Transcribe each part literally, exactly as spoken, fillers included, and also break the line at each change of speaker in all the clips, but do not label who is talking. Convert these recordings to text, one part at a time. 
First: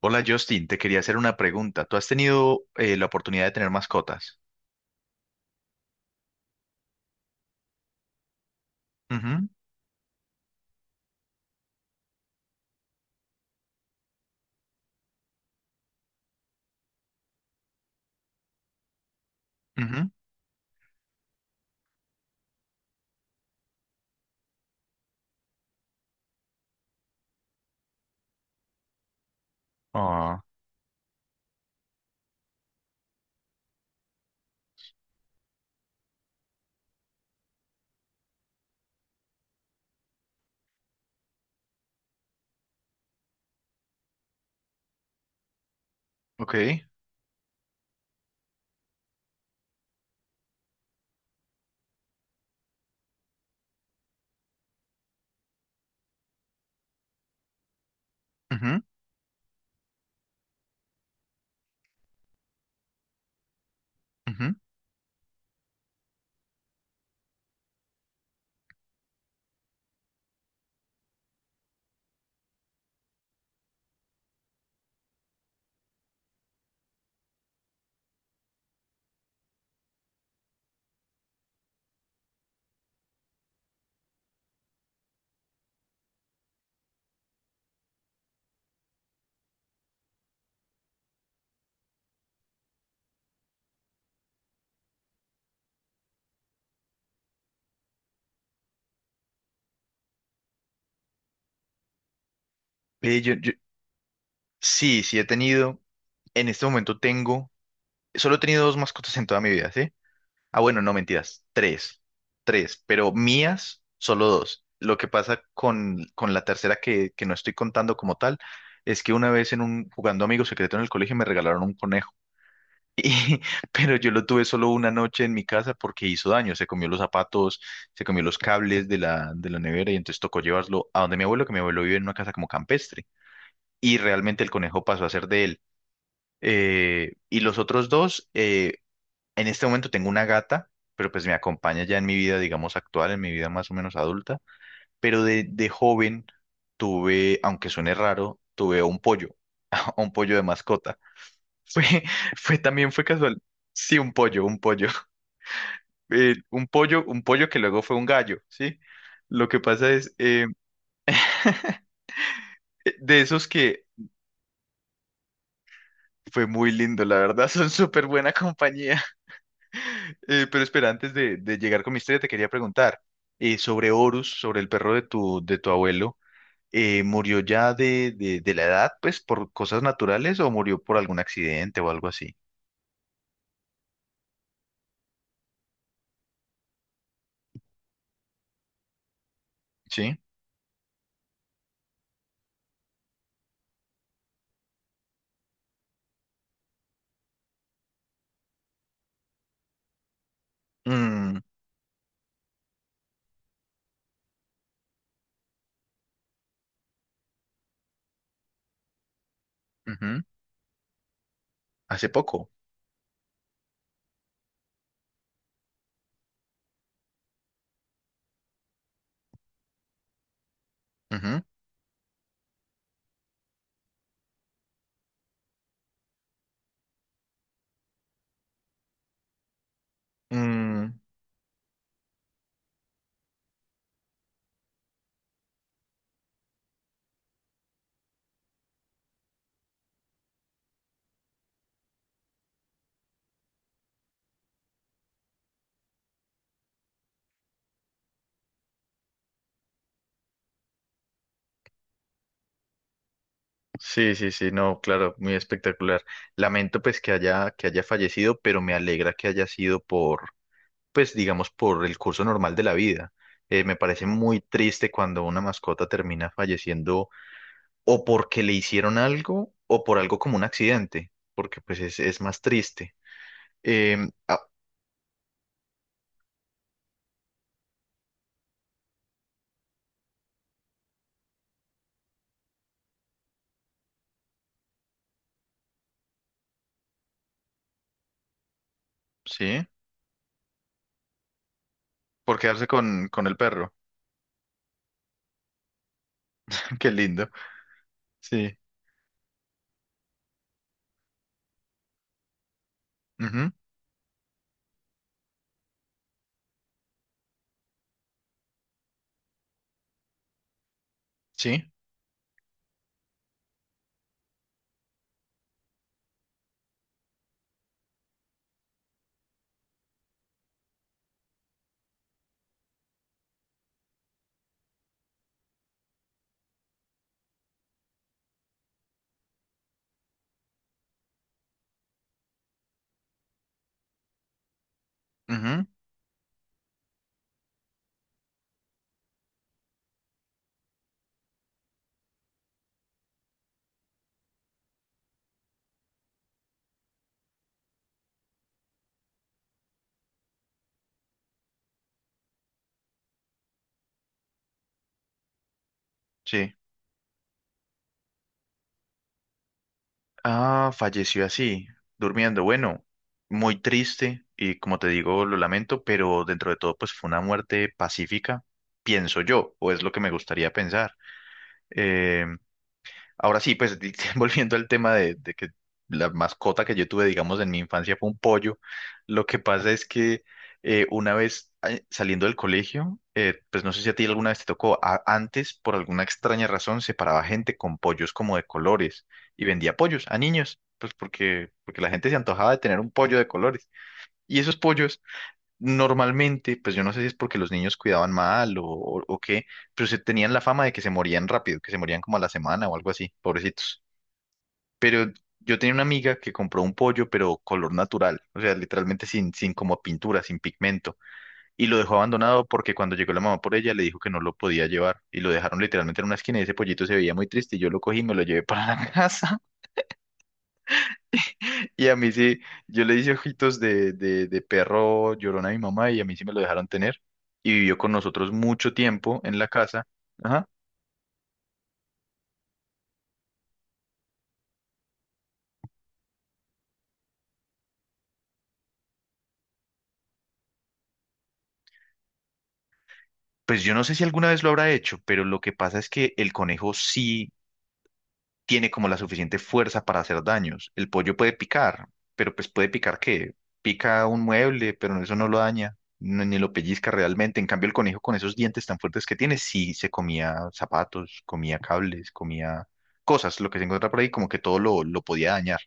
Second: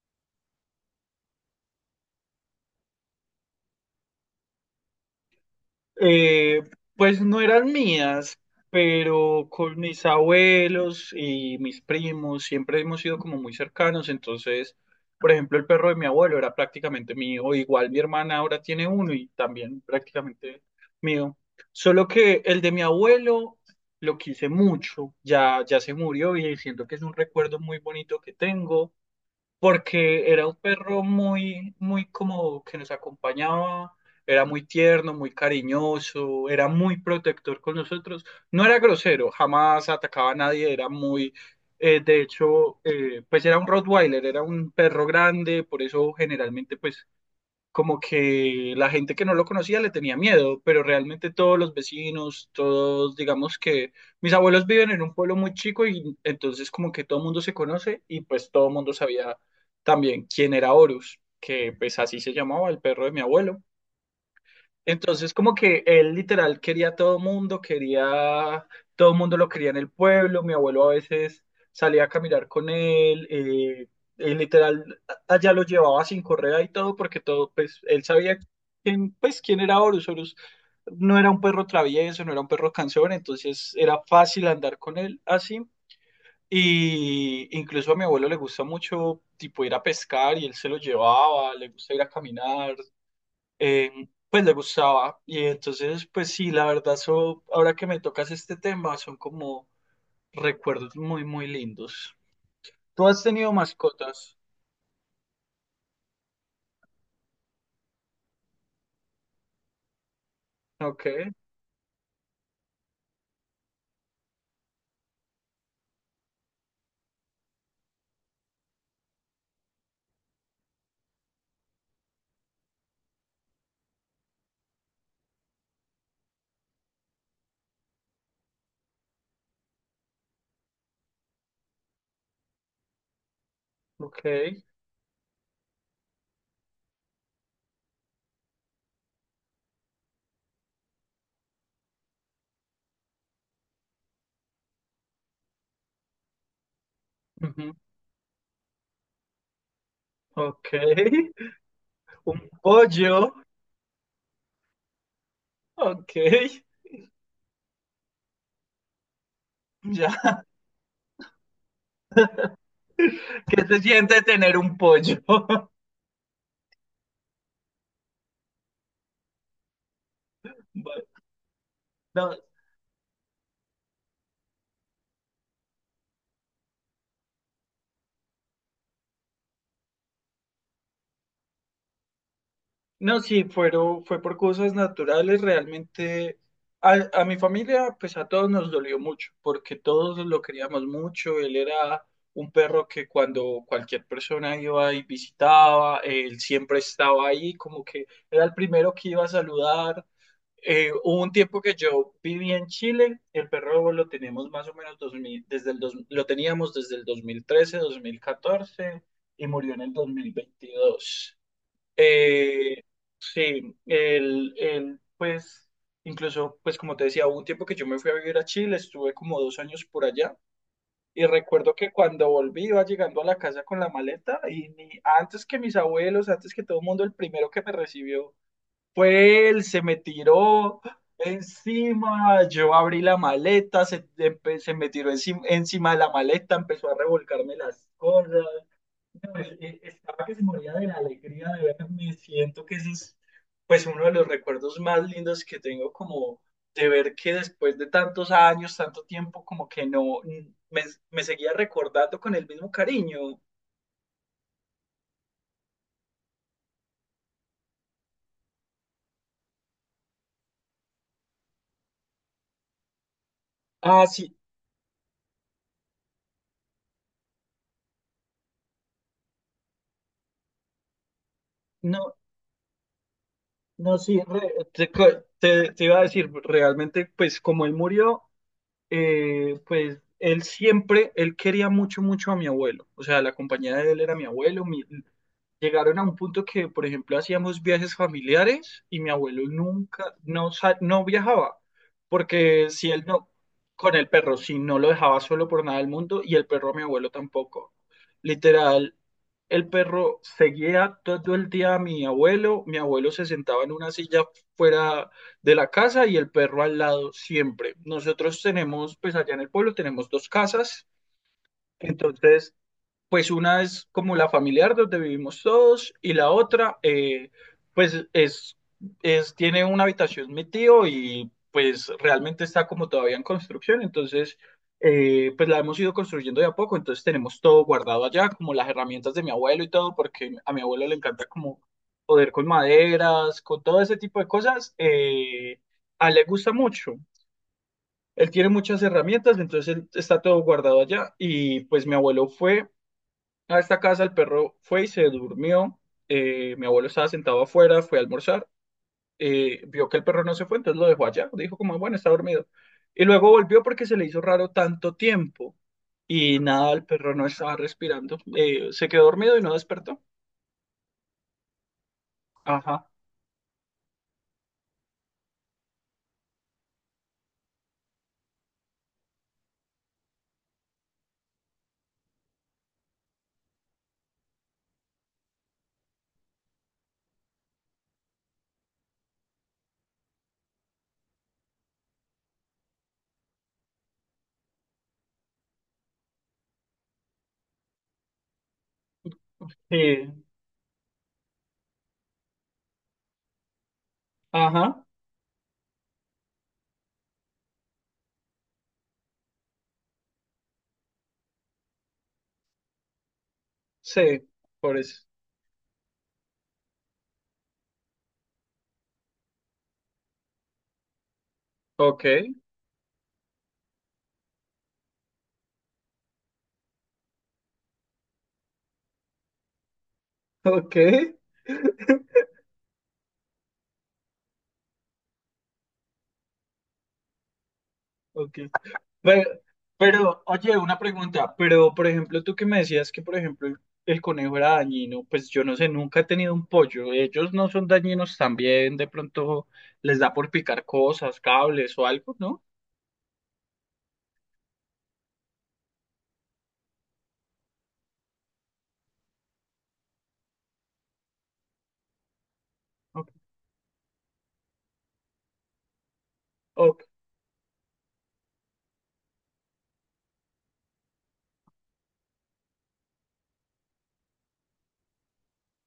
Hola Justin, te quería hacer una pregunta. ¿Tú has tenido eh, la oportunidad de tener mascotas?
Eh, pues no eran mías,
Ujú,
pero con mis abuelos y mis primos siempre hemos sido como muy cercanos, entonces, por ejemplo, el perro de mi abuelo era prácticamente mío, igual mi hermana ahora tiene uno y también
ujú.
prácticamente mío, solo que el de mi abuelo lo quise mucho, ya, ya se murió y siento que es un recuerdo muy bonito que tengo porque
Ah,
era un perro muy, muy como que nos acompañaba, era muy tierno, muy cariñoso, era muy protector con nosotros, no era grosero, jamás atacaba a nadie, era muy, eh, de hecho, eh, pues era un Rottweiler, era un perro grande, por eso generalmente
ok.
pues como que la gente que no lo conocía le tenía miedo, pero realmente todos los vecinos, todos, digamos que mis abuelos viven en un pueblo muy chico y entonces como que todo el mundo se conoce y pues todo el
Ujú,
mundo sabía también quién era Horus, que pues así se llamaba el perro de mi abuelo.
ujú.
Entonces, como que él literal quería a todo mundo, quería, todo mundo lo quería en el pueblo, mi abuelo a veces salía a caminar con él, eh, él literal a- allá lo llevaba sin correa y todo, porque todo, pues, él sabía quién, pues, quién era Horus, Horus no era un perro travieso, no era un perro cansón, entonces era fácil andar con él así, y incluso a mi abuelo le gusta mucho, tipo, ir a pescar, y él se lo llevaba, le gusta ir a caminar, eh, pues le gustaba. Y entonces, pues sí, la verdad, so- ahora que me tocas este tema, son como recuerdos muy, muy lindos. ¿Tú
Eh,
has
yo-
tenido
yo-
mascotas?
sí, sí he tenido. En este momento tengo. Solo he tenido dos mascotas en toda mi vida, ¿sí? Ah, bueno, no
Ok,
mentiras. Tres. Tres. Pero mías, solo dos. Lo que pasa con, con la tercera que, que no estoy contando como tal es que una vez en un jugando Amigo Secreto en el colegio me regalaron un conejo. Y- pero yo lo tuve solo una noche en mi casa porque hizo daño, se comió los zapatos, se comió los cables de la, de la nevera y entonces tocó llevarlo a donde mi abuelo, que mi abuelo vive en una casa como campestre y
ok,
realmente el conejo pasó a ser de él. Eh, y los otros dos, eh, en este momento tengo una gata, pero pues me acompaña ya en mi vida, digamos, actual, en mi vida más o menos adulta, pero de, de joven tuve, aunque
ujú,
suene raro, tuve un pollo, un pollo de
ok.
mascota. Fue,
Un
fue también fue
pollo,
casual. Sí, un pollo, un pollo.
ok,
eh, un pollo, un pollo que luego fue un gallo, ¿sí? Lo que pasa
ya.
es, eh, de esos
¿Qué se
que
siente tener un pollo?
fue muy lindo, la verdad, son súper buena compañía. Eh, pero espera,
Bueno,
antes de, de llegar con mi historia, te
no.
quería preguntar eh, sobre Horus, sobre el perro de tu, de tu abuelo. Eh, ¿murió ya de, de, de la edad, pues, por cosas naturales o murió por algún accidente o algo así?
No, sí, fueron, fue por cosas naturales, realmente a, a mi familia, pues a todos nos dolió mucho, porque
¿Sí?
todos lo queríamos mucho, él era un perro que cuando cualquier persona iba y visitaba, él siempre estaba ahí, como que era el primero que iba a saludar. Eh, hubo un
Mm,
tiempo que yo viví en Chile, el perro lo tenemos más o menos dos mil, desde el dos- lo teníamos desde el dos dos mil trece, dos mil catorce y murió en el dos
ujú.
mil veintidós.
Hace poco.
Eh, el, el, pues, incluso, pues como te decía, hubo un tiempo que yo me fui a vivir a Chile, estuve como dos años por allá. Y
Ujú.
recuerdo que cuando volví iba llegando a la casa con la maleta y ni- antes que mis abuelos, antes que todo el mundo, el primero que me recibió fue él, se me tiró
Mm,
encima, yo abrí la maleta, se, empe- se me tiró encima, encima de la maleta, empezó a revolcarme las cosas. No, es- es- estaba que se moría de la alegría de verme. Siento que ese es pues uno de los recuerdos más lindos que tengo como de ver que después de tantos años, tanto tiempo, como que no, mm, me, me seguía recordando con el mismo cariño.
sí, sí, sí, no, claro, muy espectacular. Lamento pues que haya, que haya fallecido, pero me alegra que haya sido por, pues digamos, por el curso normal de la vida. Eh, me
Ah,
parece
sí,
muy triste cuando una mascota termina falleciendo o porque le hicieron algo o por algo como un accidente, porque pues es,
no.
es más triste.
No,
Em,
sí,
ah,
re- te, co- te- te iba a decir, realmente, pues como él murió, eh, pues él siempre, él quería mucho, mucho a mi abuelo. O sea, la compañía de él era mi abuelo. mi- llegaron a un punto que, por ejemplo, hacíamos viajes familiares y mi abuelo
sí,
nunca, no, sa- no viajaba,
por quedarse
porque si él
con, con
no,
el perro.
con el perro, si no lo dejaba solo por nada del mundo y el perro a mi
Qué
abuelo
lindo.
tampoco.
Sí.
Literal, el perro seguía todo el día a mi abuelo. Mi abuelo se
Ujú,
sentaba en una silla fuera de la casa y el perro al lado siempre. Nosotros tenemos, pues allá en el pueblo tenemos dos casas.
sí.
Entonces, pues una es como la familiar donde vivimos todos y la otra, eh, pues es, es, tiene una habitación mi tío y pues realmente está como todavía en construcción, entonces eh, pues la hemos ido construyendo de a poco, entonces tenemos todo guardado allá, como las herramientas de mi abuelo y todo, porque a mi abuelo le encanta como poder con maderas, con todo ese tipo de cosas, eh,
Ujú,
a él le gusta mucho. Él tiene muchas herramientas, entonces él- está todo guardado allá. Y pues mi abuelo fue a esta casa el perro fue y se durmió. Eh, mi abuelo estaba sentado afuera, fue a almorzar. eh, vio que el perro no se fue, entonces lo dejó allá. Dijo como, bueno, está dormido. Y luego volvió porque se le hizo raro tanto tiempo. Y
sí.
nada, el perro no estaba respirando. Eh, se quedó dormido y no despertó.
Ah, falleció así, durmiendo. Bueno,
Ajá.
muy triste y como te digo, lo lamento, pero dentro de todo, pues fue una muerte pacífica, pienso yo, o es lo que me gustaría pensar. Em, Ahora sí, pues di- volviendo al tema de, de que la mascota que yo tuve, digamos, en mi infancia fue un pollo, lo que pasa es que eh, una vez eh, saliendo del colegio, eh, pues no sé si a ti alguna vez te tocó, a- antes por alguna extraña razón separaba gente con pollos como de colores y vendía pollos
Sí.
a niños, pues porque, porque la gente se antojaba de tener un pollo de colores. Y esos
Ajá.
pollos normalmente, pues yo no sé si es porque los niños cuidaban mal o, o, o qué, pero se tenían la fama de que se morían rápido, que se morían como a la semana o algo así, pobrecitos.
Sí. Por eso.
Yo tenía una amiga que compró un pollo, pero color natural, o sea, literalmente sin, sin como pintura, sin pigmento, y lo dejó
Ok.
abandonado porque cuando llegó la mamá por ella le dijo que no lo podía llevar, y lo dejaron literalmente en una esquina y ese pollito se veía muy triste, y yo lo cogí y me lo llevé para la casa.
Ok.
Y a mí sí, yo le hice ojitos de, de, de perro llorón a mi mamá y a mí sí me lo dejaron tener. Y vivió con nosotros
Ok.
mucho tiempo
Pero,
en la casa.
pero,
Ajá.
oye, una pregunta, pero por ejemplo, tú que me decías que, por ejemplo, el, el, conejo era dañino, pues yo no sé, nunca he tenido un pollo, ellos no son dañinos también, de pronto les da por picar cosas, cables o algo, ¿no?
Pues yo no sé si alguna vez lo habrá hecho, pero lo que pasa es que el conejo sí tiene como la suficiente fuerza para hacer daños. El pollo puede picar, pero pues puede picar
Ok,
qué? Pica un mueble, pero eso no lo daña, no- ni lo
ok,
pellizca realmente. En cambio, el conejo con esos dientes tan fuertes que tiene, sí se comía zapatos, comía cables, comía cosas, lo que se encuentra por ahí, como que todo lo, lo podía dañar.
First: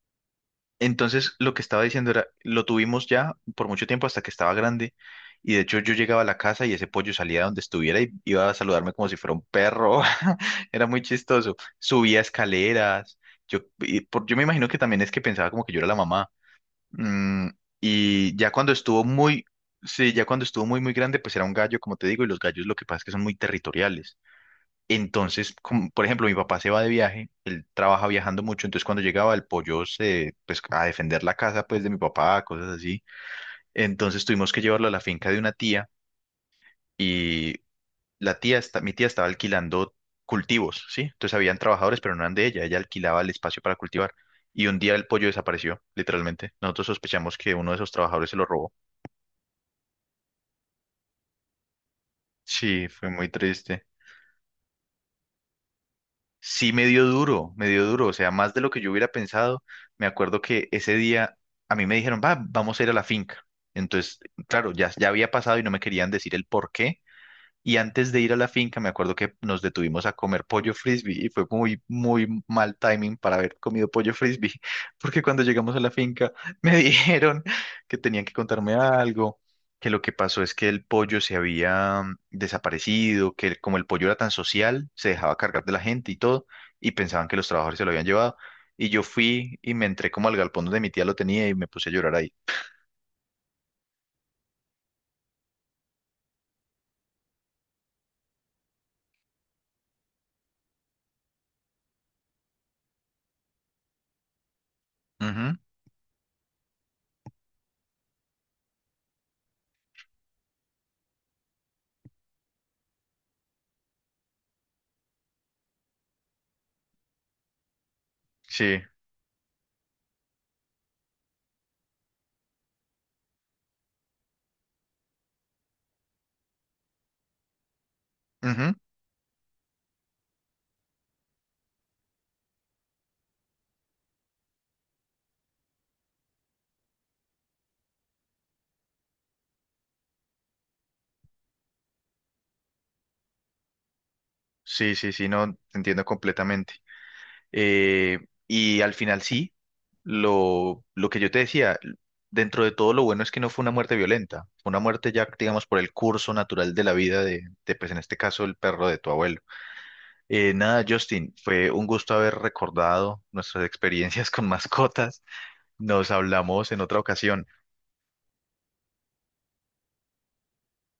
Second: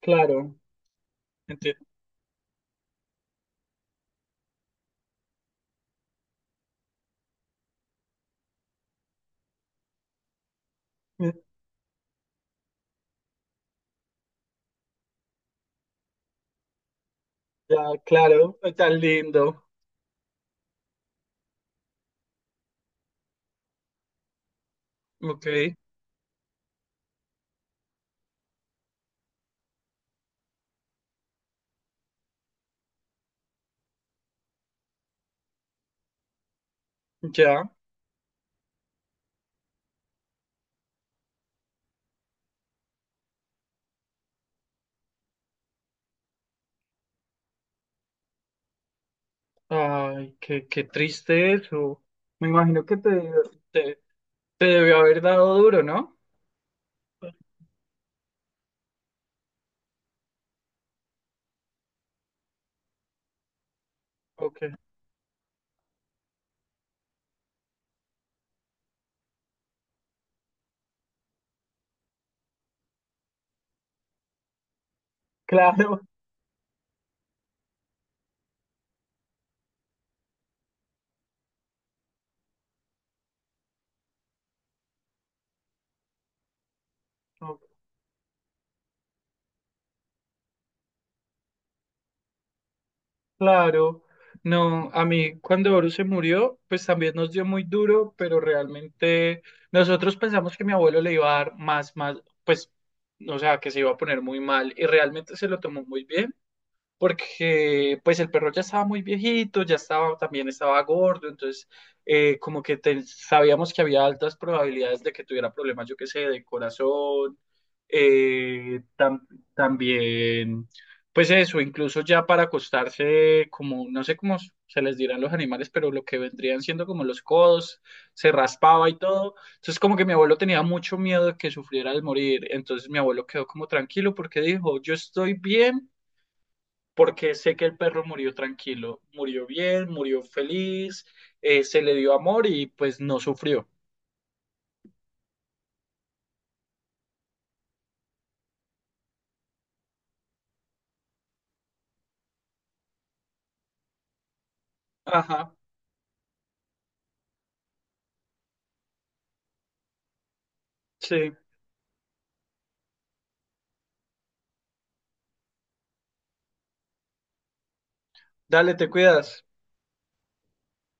claro,
Entonces, lo que estaba
entiendo.
diciendo era, lo tuvimos ya por mucho tiempo hasta que estaba grande. Y de hecho yo llegaba a la casa y ese pollo salía donde estuviera y iba a saludarme como si fuera un perro. Era muy chistoso. Subía escaleras. Yo, y por- yo me imagino que también es que pensaba como que yo era la mamá. Mm,
Ya,
y ya
claro,
cuando
tan
estuvo muy,
lindo,
sí, ya cuando estuvo muy, muy grande, pues era un gallo, como te digo, y los gallos lo que pasa es que son muy territoriales.
ok,
Entonces, como, por ejemplo, mi papá se va de viaje, él trabaja viajando mucho, entonces cuando llegaba el pollo se, pues, a defender la casa, pues, de mi papá, cosas así. Entonces tuvimos que llevarlo a la finca de una tía y
ya,
la tía, está, mi tía estaba alquilando cultivos, ¿sí? Entonces habían trabajadores, pero no eran de ella, ella alquilaba el espacio para cultivar. Y un día el pollo desapareció, literalmente. Nosotros sospechamos que uno de esos trabajadores se lo robó.
ay, qué, qué triste eso, me imagino
Sí,
que
fue muy
te,
triste.
te, te debió haber dado duro, ¿no?
Sí, me dio duro, me dio duro, o sea, más de lo que yo hubiera pensado. Me acuerdo que ese día a mí me dijeron, va, vamos a ir a la finca. Entonces,
Ok,
claro, ya, ya había pasado y no me querían decir el por qué. Y antes de ir a la finca, me acuerdo que nos detuvimos a comer pollo frisbee y fue muy, muy mal timing para haber comido pollo frisbee, porque cuando llegamos a la
claro.
finca me dijeron que tenían que contarme algo, que lo que pasó es que el pollo se había mm, desaparecido, que como el pollo era tan social, se dejaba cargar de la gente y todo, y pensaban que los
Ok,
trabajadores se lo habían llevado. Y yo fui y me entré como al galpón donde mi tía lo tenía y me puse a llorar ahí.
claro, no, a mí cuando Boru se murió, pues también nos dio muy duro, pero realmente nosotros pensamos que mi abuelo le iba a dar más, más, pues, o sea, que se iba a poner muy mal y realmente se
Ujú,
lo tomó muy bien porque pues el perro ya estaba muy viejito, ya estaba, también estaba gordo, entonces eh, como que te- sabíamos que había altas probabilidades de que tuviera problemas, yo qué sé, de corazón,
sí,
eh, tam- también, pues eso, incluso ya para acostarse, como, no sé cómo se les dirán los animales, pero lo que vendrían siendo como los codos, se
ujú,
raspaba y todo, entonces como que mi abuelo tenía mucho miedo de que sufriera al morir, entonces mi abuelo quedó como tranquilo porque dijo, yo estoy bien porque sé que el perro murió tranquilo, murió bien, murió feliz, eh, se le dio amor y pues no sufrió.
sí, sí, sí, no, te entiendo completamente. Eh, y al final sí, lo, lo que yo te decía, dentro de todo lo bueno es que no fue una muerte violenta, fue una muerte ya,
Ajá,
digamos, por el curso natural de la vida de, de, pues en este caso, el perro de tu abuelo. Eh, nada,
sí.
Justin, fue un gusto haber recordado nuestras experiencias con mascotas. Nos hablamos en otra ocasión.
Dale, te cuidas.